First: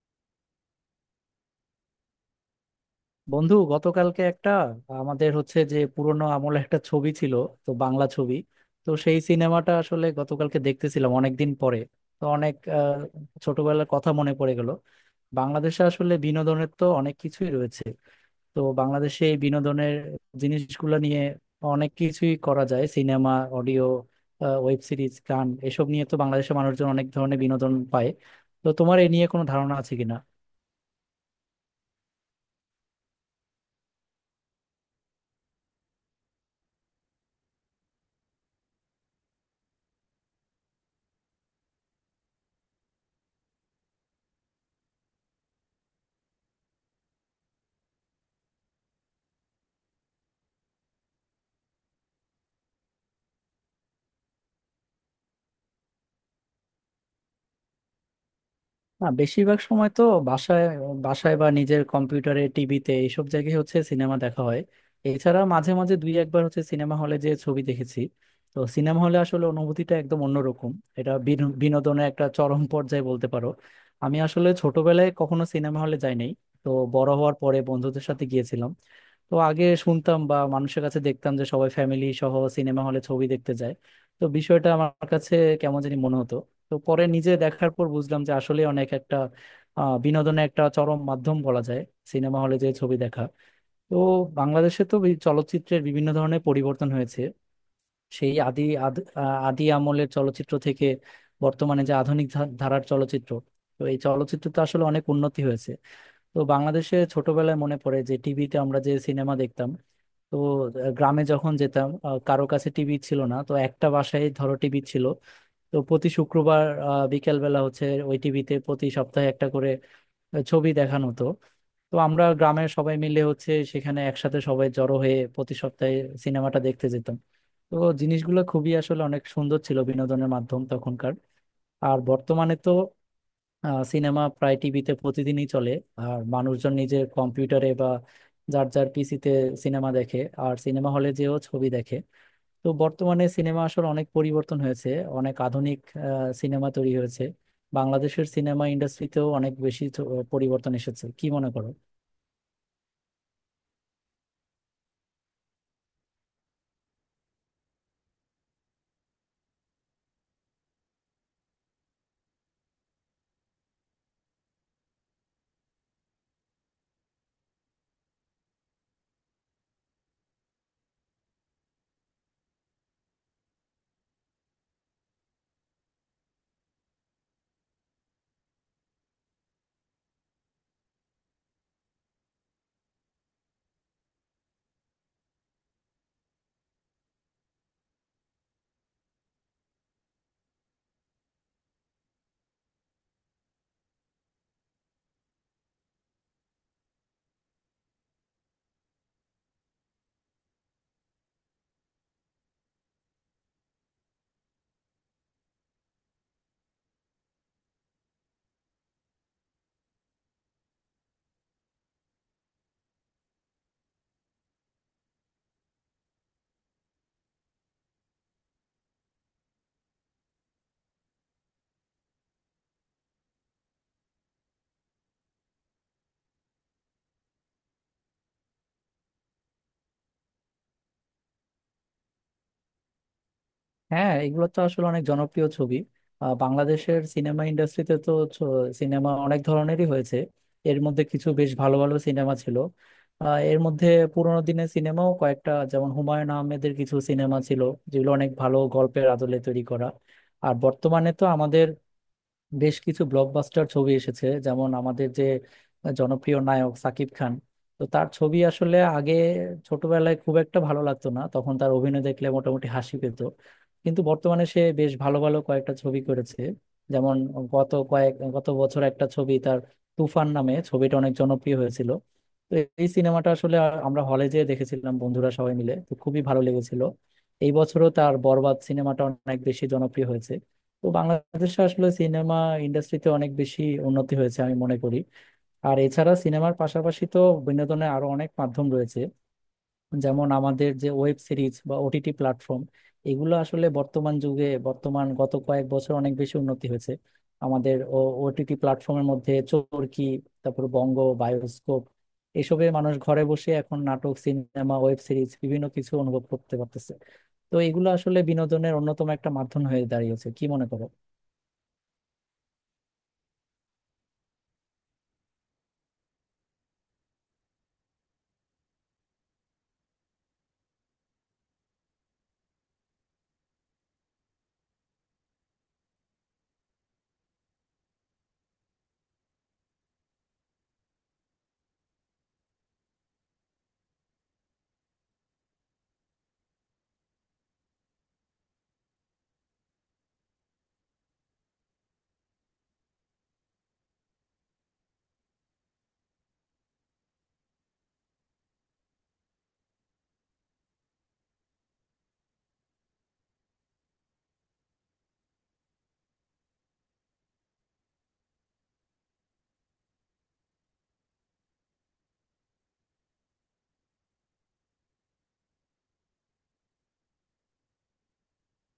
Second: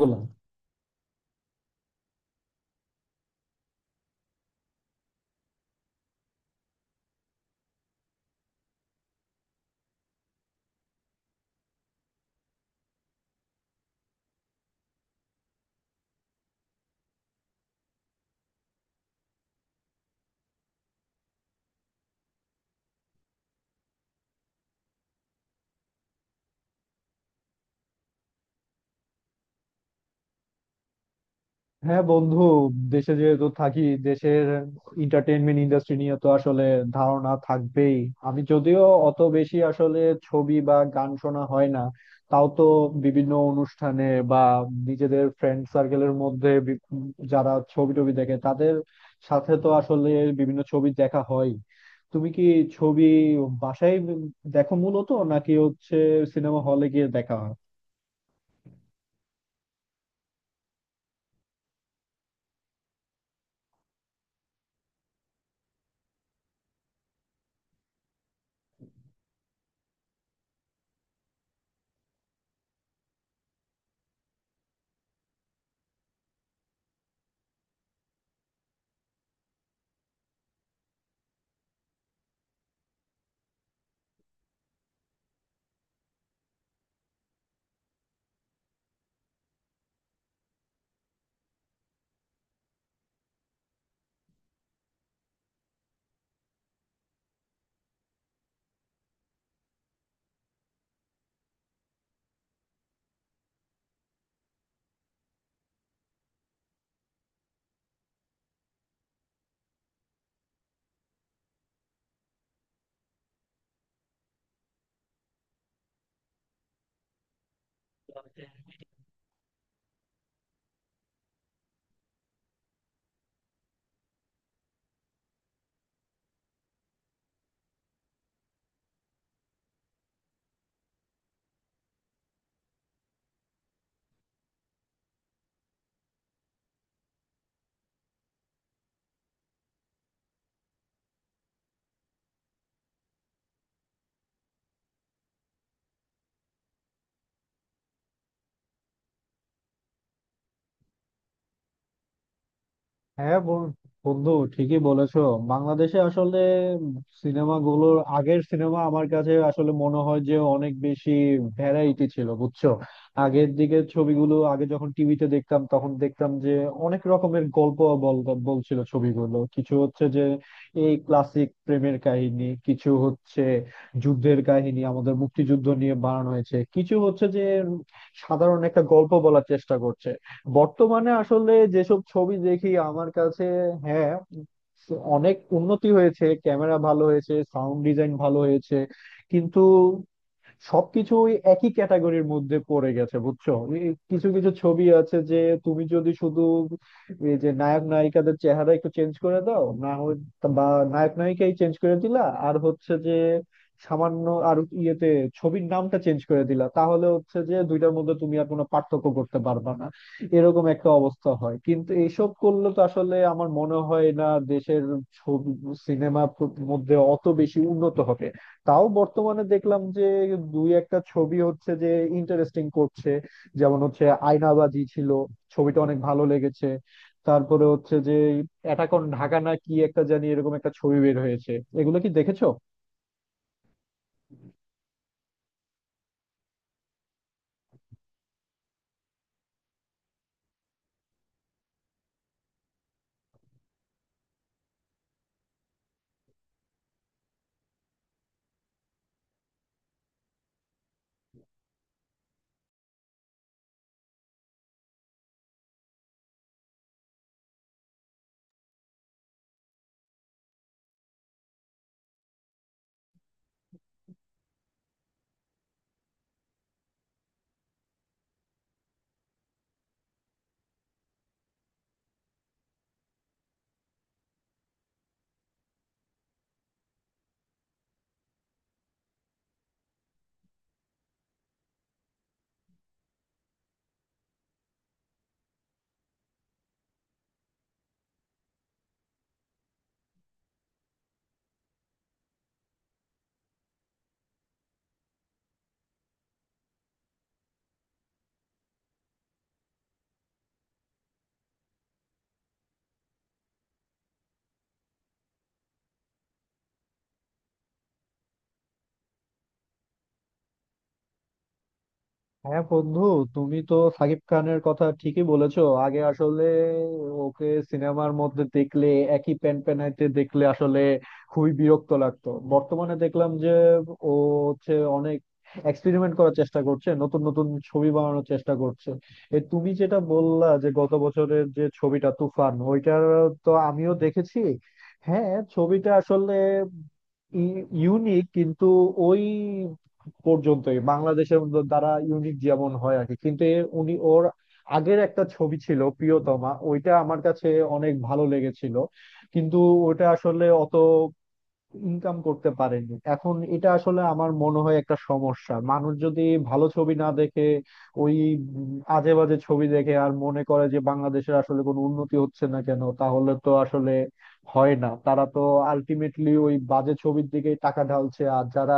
বললাম। বন্ধু, গতকালকে একটা আমাদের হচ্ছে যে পুরোনো আমলে একটা ছবি ছিল, তো বাংলা ছবি। তো সেই সিনেমাটা আসলে গতকালকে দেখতেছিলাম অনেকদিন পরে। তো অনেক ছোটবেলার কথা মনে পড়ে গেল। বাংলাদেশে আসলে বিনোদনের তো অনেক কিছুই রয়েছে। তো বাংলাদেশে এই বিনোদনের জিনিসগুলো নিয়ে অনেক কিছুই করা যায়, সিনেমা, অডিও, ওয়েব সিরিজ, গান, এসব নিয়ে তো বাংলাদেশের মানুষজন অনেক ধরনের বিনোদন পায়। তো তোমার এ নিয়ে কোনো ধারণা আছে কিনা? হ্যাঁ বন্ধু, দেশে যেহেতু থাকি, দেশের এন্টারটেইনমেন্ট ইন্ডাস্ট্রি নিয়ে তো আসলে ধারণা থাকবেই। আমি যদিও অত বেশি আসলে ছবি বা গান শোনা হয় না, তাও তো বিভিন্ন অনুষ্ঠানে বা নিজেদের ফ্রেন্ড সার্কেলের মধ্যে যারা ছবি টবি দেখে তাদের সাথে তো আসলে বিভিন্ন ছবি দেখা হয়। তুমি কি ছবি বাসায় দেখো মূলত, নাকি হচ্ছে সিনেমা হলে গিয়ে দেখা হয়? না, বেশিরভাগ সময় তো বাসায় বাসায় বা নিজের কম্পিউটারে, টিভিতে এইসব জায়গায় হচ্ছে সিনেমা দেখা হয়। এছাড়া মাঝে মাঝে দুই একবার হচ্ছে সিনেমা হলে যে ছবি দেখেছি। তো সিনেমা হলে আসলে অনুভূতিটা একদম অন্যরকম। এটা বিনোদনের একটা চরম পর্যায়ে বলতে পারো। আমি আসলে ছোটবেলায় কখনো সিনেমা হলে যাই নাই, তো বড় হওয়ার পরে বন্ধুদের সাথে গিয়েছিলাম। তো আগে শুনতাম বা মানুষের কাছে দেখতাম যে সবাই ফ্যামিলি সহ সিনেমা হলে ছবি দেখতে যায়। তো বিষয়টা আমার কাছে কেমন জানি মনে হতো। তো পরে নিজে দেখার পর বুঝলাম যে আসলে অনেক একটা বিনোদনের একটা চরম মাধ্যম বলা যায় সিনেমা হলে যে ছবি দেখা। তো বাংলাদেশে তো এই চলচ্চিত্রের বিভিন্ন ধরনের পরিবর্তন হয়েছে। সেই আদি আমলের চলচ্চিত্র থেকে বর্তমানে যে আধুনিক ধারার চলচ্চিত্র, তো এই চলচ্চিত্র তো আসলে অনেক উন্নতি হয়েছে। তো বাংলাদেশে ছোটবেলায় মনে পড়ে যে টিভিতে আমরা যে সিনেমা দেখতাম, তো গ্রামে যখন যেতাম, কারো কাছে টিভি ছিল না, তো একটা বাসায় ধরো টিভি ছিল, তো প্রতি শুক্রবার বিকেলবেলা হচ্ছে ওই টিভিতে প্রতি সপ্তাহে একটা করে ছবি দেখানো হতো। তো আমরা গ্রামের সবাই মিলে হচ্ছে সেখানে একসাথে সবাই জড়ো হয়ে প্রতি সপ্তাহে সিনেমাটা দেখতে যেতাম। তো জিনিসগুলো খুবই আসলে অনেক সুন্দর ছিল, বিনোদনের মাধ্যম তখনকার। আর বর্তমানে তো সিনেমা প্রায় টিভিতে প্রতিদিনই চলে। আর মানুষজন নিজের কম্পিউটারে বা যার যার পিসিতে সিনেমা দেখে, আর সিনেমা হলে যেও ছবি দেখে। তো বর্তমানে সিনেমা আসলে অনেক পরিবর্তন হয়েছে, অনেক আধুনিক সিনেমা তৈরি হয়েছে। বাংলাদেশের সিনেমা ইন্ডাস্ট্রিতেও অনেক বেশি পরিবর্তন এসেছে কি মনে করো? হ্যাঁ বন্ধু, ঠিকই বলেছো। বাংলাদেশে আসলে সিনেমাগুলোর, আগের সিনেমা আমার কাছে আসলে মনে হয় যে অনেক বেশি ভ্যারাইটি ছিল, বুঝছো। আগের দিকে ছবিগুলো, আগে যখন টিভিতে দেখতাম তখন দেখতাম যে অনেক রকমের গল্প বল বলছিল ছবিগুলো। কিছু হচ্ছে যে এই ক্লাসিক প্রেমের কাহিনী, কিছু হচ্ছে যুদ্ধের কাহিনী আমাদের মুক্তিযুদ্ধ নিয়ে বানানো হয়েছে, কিছু হচ্ছে যে সাধারণ একটা গল্প বলার চেষ্টা করছে। বর্তমানে আসলে যেসব ছবি দেখি আমার কাছে, হ্যাঁ, অনেক উন্নতি হয়েছে, ক্যামেরা ভালো হয়েছে, সাউন্ড ডিজাইন ভালো হয়েছে, কিন্তু সবকিছুই একই ক্যাটাগরির মধ্যে পড়ে গেছে, বুঝছো। এই কিছু কিছু ছবি আছে যে, তুমি যদি শুধু এই যে নায়ক নায়িকাদের চেহারা একটু চেঞ্জ করে দাও না হয়, বা নায়ক নায়িকাই চেঞ্জ করে দিলা, আর হচ্ছে যে সামান্য আর ইয়েতে ছবির নামটা চেঞ্জ করে দিলা, তাহলে হচ্ছে যে দুইটার মধ্যে তুমি আর কোনো পার্থক্য করতে পারবা না, এরকম একটা অবস্থা হয়। কিন্তু এইসব করলে তো আসলে আমার মনে হয় না দেশের ছবি সিনেমার মধ্যে অত বেশি উন্নত হবে। তাও বর্তমানে দেখলাম যে দুই একটা ছবি হচ্ছে যে ইন্টারেস্টিং করছে, যেমন হচ্ছে আয়নাবাজি ছিল, ছবিটা অনেক ভালো লেগেছে। তারপরে হচ্ছে যে অ্যাটাক অন ঢাকা না কি একটা জানি, এরকম একটা ছবি বের হয়েছে। এগুলো কি দেখেছো? হ্যাঁ, এগুলো তো আসলে অনেক জনপ্রিয় ছবি। বাংলাদেশের সিনেমা ইন্ডাস্ট্রিতে তো সিনেমা অনেক ধরনেরই হয়েছে। এর মধ্যে কিছু বেশ ভালো ভালো সিনেমা ছিল। এর মধ্যে পুরোনো দিনের সিনেমাও কয়েকটা, যেমন হুমায়ুন আহমেদের কিছু সিনেমা ছিল, যেগুলো অনেক ভালো গল্পের আদলে তৈরি করা। আর বর্তমানে তো আমাদের বেশ কিছু ব্লকবাস্টার ছবি এসেছে, যেমন আমাদের যে জনপ্রিয় নায়ক সাকিব খান, তো তার ছবি আসলে আগে ছোটবেলায় খুব একটা ভালো লাগতো না, তখন তার অভিনয় দেখলে মোটামুটি হাসি পেত। কিন্তু বর্তমানে সে বেশ ভালো ভালো কয়েকটা ছবি করেছে। যেমন গত বছর একটা ছবি তার তুফান নামে, ছবিটা অনেক জনপ্রিয় হয়েছিল। তো এই সিনেমাটা আসলে আমরা হলে যেয়ে দেখেছিলাম বন্ধুরা সবাই মিলে, তো খুবই ভালো লেগেছিল। এই বছরও তার বরবাদ সিনেমাটা অনেক বেশি জনপ্রিয় হয়েছে। তো বাংলাদেশে আসলে সিনেমা ইন্ডাস্ট্রিতে অনেক বেশি উন্নতি হয়েছে আমি মনে করি। আর এছাড়া সিনেমার পাশাপাশি তো বিনোদনের আরো অনেক মাধ্যম রয়েছে, যেমন আমাদের যে ওয়েব সিরিজ বা ওটিটি প্ল্যাটফর্ম। এগুলো আসলে বর্তমান যুগে, বর্তমান গত কয়েক বছর অনেক বেশি উন্নতি হয়েছে। আমাদের ওটিটি প্ল্যাটফর্মের মধ্যে চরকি, তারপর বঙ্গ, বায়োস্কোপ, এসবে মানুষ ঘরে বসে এখন নাটক, সিনেমা, ওয়েব সিরিজ বিভিন্ন কিছু অনুভব করতে পারতেছে। তো এগুলো আসলে বিনোদনের অন্যতম একটা মাধ্যম হয়ে দাঁড়িয়েছে কি মনে করো? হ্যাঁ বন্ধু, তুমি তো সাকিব খানের কথা ঠিকই বলেছো। আগে আসলে ওকে সিনেমার মধ্যে দেখলে, একই প্যান প্যানাইতে দেখলে আসলে খুবই বিরক্ত লাগতো। বর্তমানে দেখলাম যে ও হচ্ছে অনেক এক্সপেরিমেন্ট করার চেষ্টা করছে, নতুন নতুন ছবি বানানোর চেষ্টা করছে। এ, তুমি যেটা বললা যে গত বছরের যে ছবিটা তুফান ওইটার, তো আমিও দেখেছি। হ্যাঁ, ছবিটা আসলে ইউনিক, কিন্তু ওই পর্যন্তই। বাংলাদেশের মধ্যে তারা ইউনিক যেমন হয় আর কি, কিন্তু এর উনি, ওর আগের একটা ছবি ছিল প্রিয়তমা, ওইটা আমার কাছে অনেক ভালো লেগেছিল। কিন্তু ওটা আসলে অত ইনকাম করতে পারেনি। এখন এটা আসলে আমার মনে হয় একটা সমস্যা। মানুষ যদি ভালো ছবি না দেখে, ওই আজে বাজে ছবি দেখে আর মনে করে যে বাংলাদেশের আসলে কোনো উন্নতি হচ্ছে না কেন, তাহলে তো আসলে হয় না। তারা তো আলটিমেটলি ওই বাজে ছবির দিকেই টাকা ঢালছে, আর যারা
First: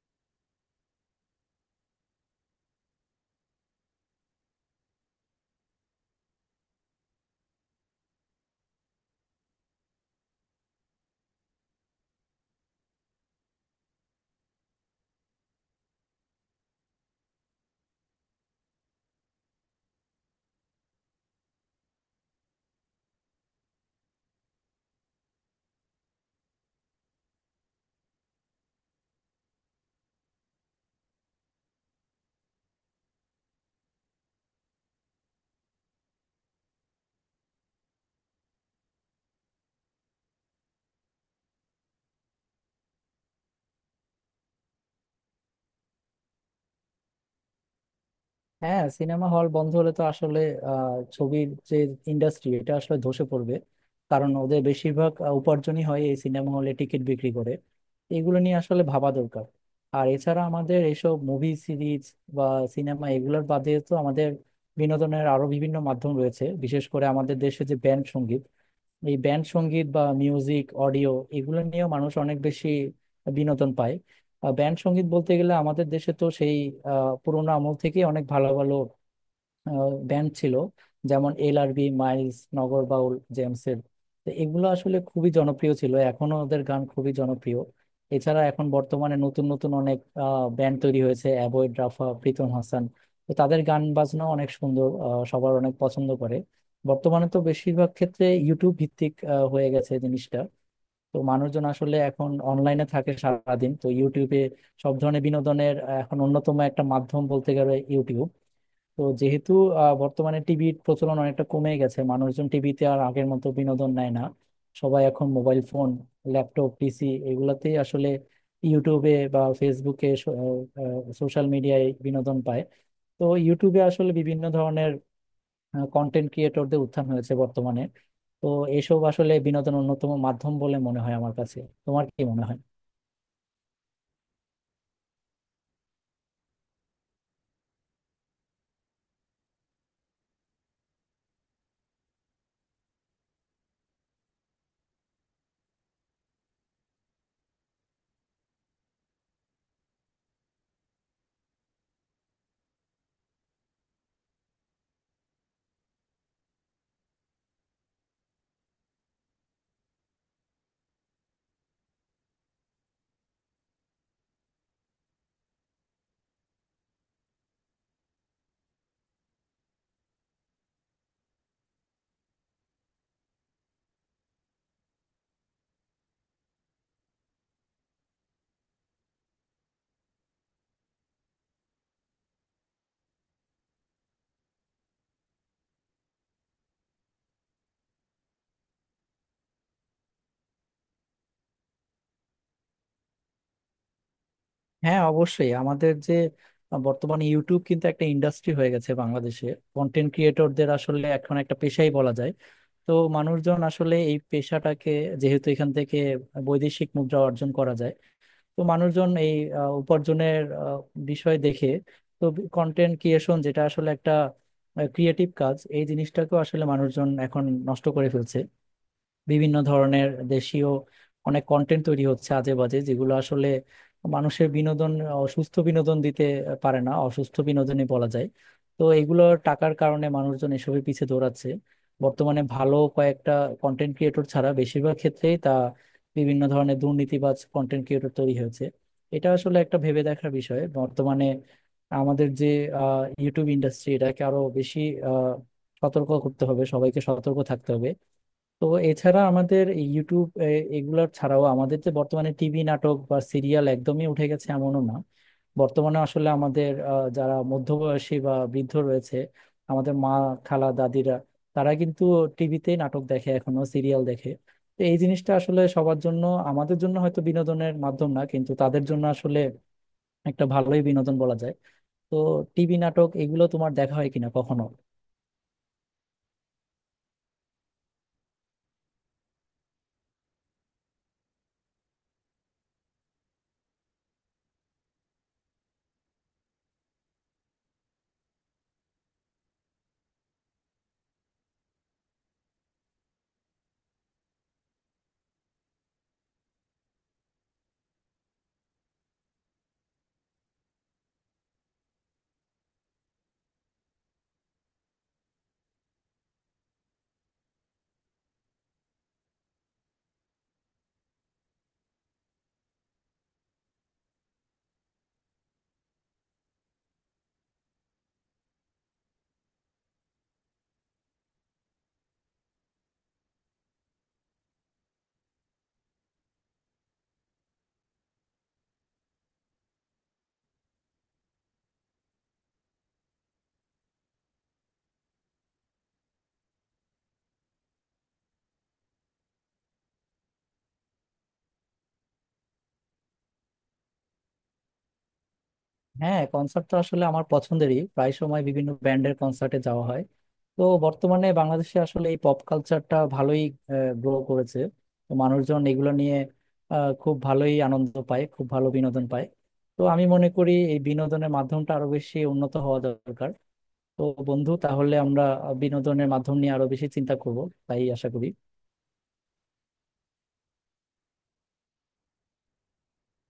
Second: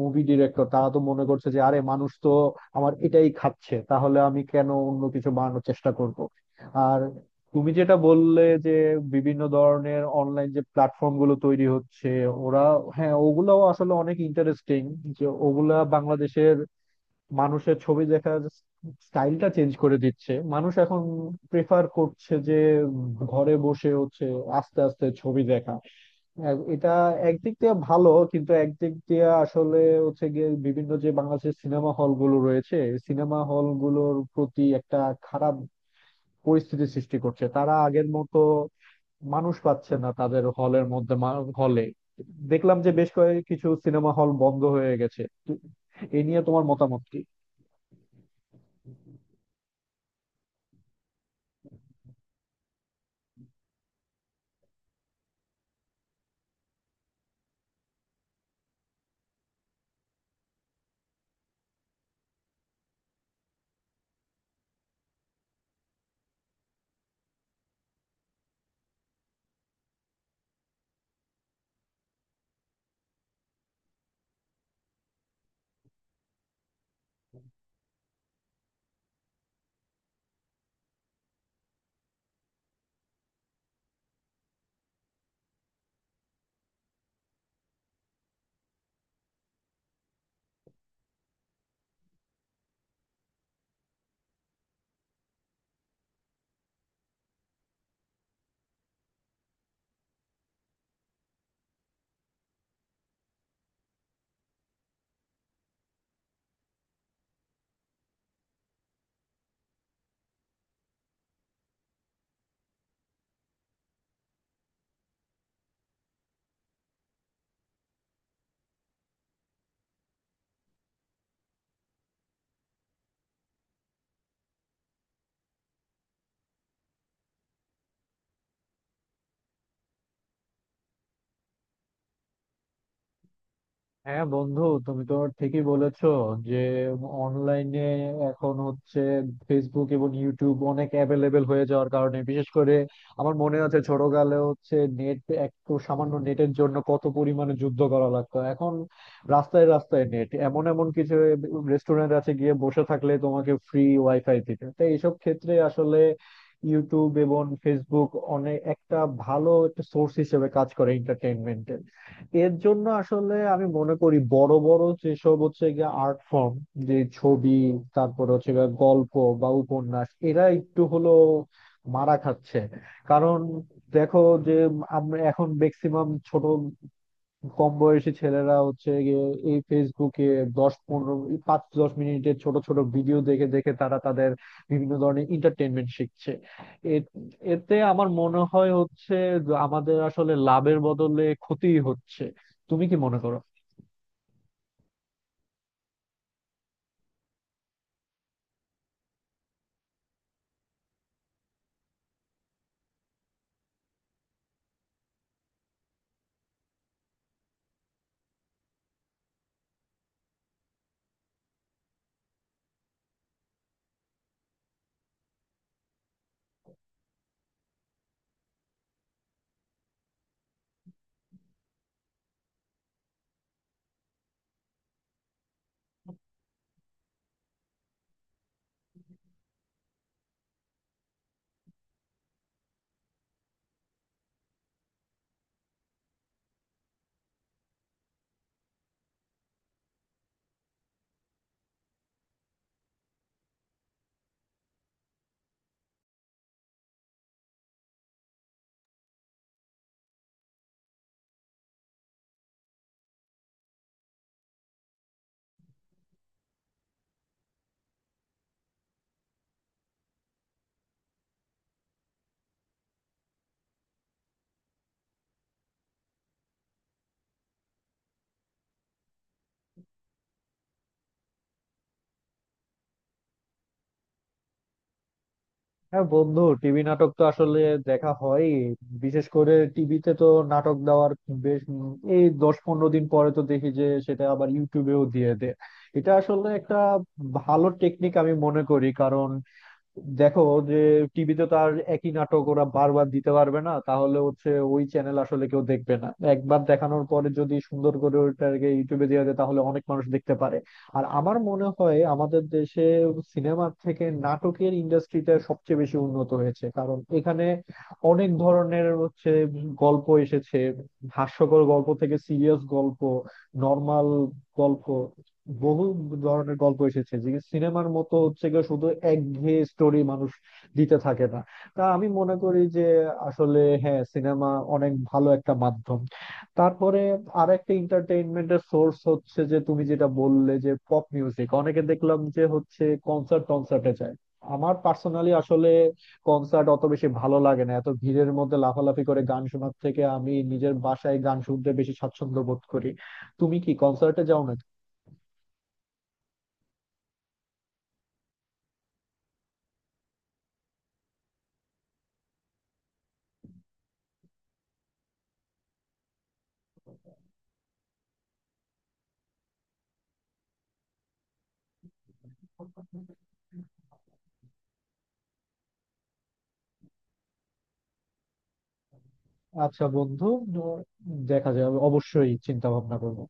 মুভি ডিরেক্টর তারা তো মনে করছে যে আরে মানুষ তো আমার এটাই খাচ্ছে, তাহলে আমি কেন অন্য কিছু বানানোর চেষ্টা করব। আর তুমি যেটা বললে যে বিভিন্ন ধরনের অনলাইন যে প্ল্যাটফর্ম গুলো তৈরি হচ্ছে ওরা, হ্যাঁ ওগুলাও আসলে অনেক ইন্টারেস্টিং। যে ওগুলা বাংলাদেশের মানুষের ছবি দেখার স্টাইলটা চেঞ্জ করে দিচ্ছে। মানুষ এখন প্রেফার করছে যে ঘরে বসে হচ্ছে আস্তে আস্তে ছবি দেখা। এটা একদিক দিয়ে ভালো, কিন্তু একদিক দিয়ে আসলে হচ্ছে গিয়ে বিভিন্ন যে বাংলাদেশের সিনেমা হল গুলো রয়েছে, সিনেমা হল গুলোর প্রতি একটা খারাপ পরিস্থিতি সৃষ্টি করছে। তারা আগের মতো মানুষ পাচ্ছে না তাদের হলের মধ্যে। হলে দেখলাম যে বেশ কয়েক কিছু সিনেমা হল বন্ধ হয়ে গেছে, তো এ নিয়ে তোমার মতামত কি? হ্যাঁ, সিনেমা হল বন্ধ হলে তো আসলে আহ, ছবির যে ইন্ডাস্ট্রি, এটা আসলে ধসে পড়বে। কারণ ওদের বেশিরভাগ উপার্জনই হয় এই সিনেমা হলে টিকিট বিক্রি করে। এগুলো নিয়ে আসলে ভাবা দরকার। আর এছাড়া আমাদের এইসব মুভি সিরিজ বা সিনেমা এগুলোর বাদে তো আমাদের বিনোদনের আরো বিভিন্ন মাধ্যম রয়েছে, বিশেষ করে আমাদের দেশে যে ব্যান্ড সঙ্গীত। এই ব্যান্ড সঙ্গীত বা মিউজিক অডিও, এগুলো নিয়েও মানুষ অনেক বেশি বিনোদন পায়। ব্যান্ড সঙ্গীত বলতে গেলে আমাদের দেশে তো সেই পুরোনো আমল থেকে অনেক ভালো ভালো ব্যান্ড ছিল, যেমন এলআরবি, মাইলস, নগর বাউল জেমসের। তো এগুলো আসলে খুবই জনপ্রিয় ছিল, এখনো ওদের গান খুবই জনপ্রিয়। এছাড়া এখন বর্তমানে নতুন নতুন অনেক ব্যান্ড তৈরি হয়েছে, অ্যাবয়েড, রাফা, প্রীতম হাসান। তো তাদের গান বাজনা অনেক সুন্দর, সবার অনেক পছন্দ করে। বর্তমানে তো বেশিরভাগ ক্ষেত্রে ইউটিউব ভিত্তিক হয়ে গেছে জিনিসটা। তো মানুষজন আসলে এখন অনলাইনে থাকে সারাদিন, তো ইউটিউবে সব ধরনের বিনোদনের এখন অন্যতম একটা মাধ্যম বলতে গেলে ইউটিউব। তো যেহেতু বর্তমানে টিভির প্রচলন অনেকটা কমে গেছে, মানুষজন টিভিতে আর আগের মতো বিনোদন নেয় না। সবাই এখন মোবাইল ফোন, ল্যাপটপ, পিসি এগুলাতেই আসলে ইউটিউবে বা ফেসবুকে, সোশ্যাল মিডিয়ায় বিনোদন পায়। তো ইউটিউবে আসলে বিভিন্ন ধরনের কন্টেন্ট ক্রিয়েটরদের উত্থান হয়েছে বর্তমানে। তো এসব আসলে বিনোদনের অন্যতম মাধ্যম বলে মনে হয় আমার কাছে। তোমার কি মনে হয়? হ্যাঁ বন্ধু, তুমি তো ঠিকই বলেছো যে অনলাইনে এখন হচ্ছে ফেসবুক এবং ইউটিউব অনেক অ্যাভেলেবেল হয়ে যাওয়ার কারণে, বিশেষ করে আমার মনে আছে ছোটকালে হচ্ছে নেট, একটু সামান্য নেটের জন্য কত পরিমাণে যুদ্ধ করা লাগতো। এখন রাস্তায় রাস্তায় নেট, এমন এমন কিছু রেস্টুরেন্ট আছে গিয়ে বসে থাকলে তোমাকে ফ্রি ওয়াইফাই দিতে। তো এইসব ক্ষেত্রে আসলে ইউটিউব এবং ফেসবুক অনেক একটা ভালো একটা সোর্স হিসেবে কাজ করে এন্টারটেইনমেন্টের। এর জন্য আসলে আমি মনে করি বড় বড় যেসব হচ্ছে গিয়ে আর্ট ফর্ম, যে ছবি, তারপর হচ্ছে গিয়ে গল্প বা উপন্যাস, এরা একটু হলো মারা খাচ্ছে। কারণ দেখো যে, আমরা এখন ম্যাক্সিমাম ছোট কম বয়সী ছেলেরা হচ্ছে গিয়ে এই ফেসবুকে 10 15, 5 10 মিনিটের ছোট ছোট ভিডিও দেখে দেখে তারা তাদের বিভিন্ন ধরনের এন্টারটেনমেন্ট শিখছে। এ- এতে আমার মনে হয় হচ্ছে যে আমাদের আসলে লাভের বদলে ক্ষতিই হচ্ছে। তুমি কি মনে করো? হ্যাঁ অবশ্যই, আমাদের যে বর্তমানে ইউটিউব কিন্তু একটা ইন্ডাস্ট্রি হয়ে গেছে বাংলাদেশে। কন্টেন্ট ক্রিয়েটরদের আসলে এখন একটা পেশাই বলা যায়। তো মানুষজন আসলে এই পেশাটাকে, যেহেতু এখান থেকে বৈদেশিক মুদ্রা অর্জন করা যায়, তো মানুষজন এই উপার্জনের বিষয় দেখে। তো কন্টেন্ট ক্রিয়েশন, যেটা আসলে একটা ক্রিয়েটিভ কাজ, এই জিনিসটাকেও আসলে মানুষজন এখন নষ্ট করে ফেলছে। বিভিন্ন ধরনের দেশীয় অনেক কন্টেন্ট তৈরি হচ্ছে আজে বাজে, যেগুলো আসলে মানুষের বিনোদন, সুস্থ বিনোদন দিতে পারে না, অসুস্থ বিনোদনই বলা যায়। তো এগুলো টাকার কারণে মানুষজন এসবের পিছে দৌড়াচ্ছে। বর্তমানে ভালো কয়েকটা কন্টেন্ট ক্রিয়েটর ছাড়া বেশিরভাগ ক্ষেত্রেই তা বিভিন্ন ধরনের দুর্নীতিবাজ কন্টেন্ট ক্রিয়েটর তৈরি হয়েছে। এটা আসলে একটা ভেবে দেখার বিষয় বর্তমানে। আমাদের যে ইউটিউব ইন্ডাস্ট্রি, এটাকে আরো বেশি আহ, সতর্ক করতে হবে, সবাইকে সতর্ক থাকতে হবে। তো এছাড়া আমাদের এই ইউটিউব এগুলার ছাড়াও আমাদের যে বর্তমানে টিভি নাটক বা সিরিয়াল একদমই উঠে গেছে এমনও না। বর্তমানে আসলে আমাদের যারা মধ্যবয়সী বা বৃদ্ধ রয়েছে, আমাদের মা, খালা, দাদিরা, তারা কিন্তু টিভিতে নাটক দেখে এখনো, সিরিয়াল দেখে। তো এই জিনিসটা আসলে সবার জন্য, আমাদের জন্য হয়তো বিনোদনের মাধ্যম না, কিন্তু তাদের জন্য আসলে একটা ভালোই বিনোদন বলা যায়। তো টিভি নাটক এগুলো তোমার দেখা হয় কিনা কখনো? হ্যাঁ বন্ধু, টিভি নাটক তো আসলে দেখা হয়। বিশেষ করে টিভিতে তো নাটক দেওয়ার বেশ এই 10 15 দিন পরে তো দেখি যে সেটা আবার ইউটিউবেও দিয়ে দেয়। এটা আসলে একটা ভালো টেকনিক আমি মনে করি, কারণ দেখো যে টিভিতে তো আর একই নাটক ওরা বারবার দিতে পারবে না, তাহলে হচ্ছে ওই চ্যানেল আসলে কেউ দেখবে না। একবার দেখানোর পরে যদি সুন্দর করে ওইটাকে ইউটিউবে দেওয়া যায় তাহলে অনেক মানুষ দেখতে পারে। আর আমার মনে হয় আমাদের দেশে সিনেমার থেকে নাটকের ইন্ডাস্ট্রিটা সবচেয়ে বেশি উন্নত হয়েছে, কারণ এখানে অনেক ধরনের হচ্ছে গল্প এসেছে। হাস্যকর গল্প থেকে সিরিয়াস গল্প, নর্মাল গল্প, বহু ধরনের গল্প এসেছে। যে সিনেমার মতো হচ্ছে গিয়ে শুধু একঘেয়ে স্টোরি মানুষ দিতে থাকে না। তা আমি মনে করি যে আসলে, হ্যাঁ, সিনেমা অনেক ভালো একটা মাধ্যম। তারপরে আর একটা এন্টারটেইনমেন্টের সোর্স হচ্ছে যে, তুমি যেটা বললে যে পপ মিউজিক, অনেকে দেখলাম যে হচ্ছে কনসার্ট, কনসার্টে যায়। আমার পার্সোনালি আসলে কনসার্ট অত বেশি ভালো লাগে না। এত ভিড়ের মধ্যে লাফালাফি করে গান শোনার থেকে আমি নিজের বাসায় গান শুনতে বেশি স্বাচ্ছন্দ্য বোধ করি। তুমি কি কনসার্টে যাও হ্যাঁ, কনসার্ট তো আসলে আমার পছন্দেরই, প্রায় সময় বিভিন্ন ব্যান্ডের কনসার্টে যাওয়া হয়। তো বর্তমানে বাংলাদেশে আসলে এই পপ কালচারটা ভালোই গ্রো করেছে। তো মানুষজন এগুলো নিয়ে খুব ভালোই আনন্দ পায়, খুব ভালো বিনোদন পায়। তো আমি মনে করি এই বিনোদনের মাধ্যমটা আরো বেশি উন্নত হওয়া নাকি? দরকার। তো বন্ধু, তাহলে আমরা বিনোদনের মাধ্যম নিয়ে আরো বেশি চিন্তা করব তাই আশা করি। আচ্ছা বন্ধু, দেখা যাবে, অবশ্যই চিন্তা ভাবনা করবো।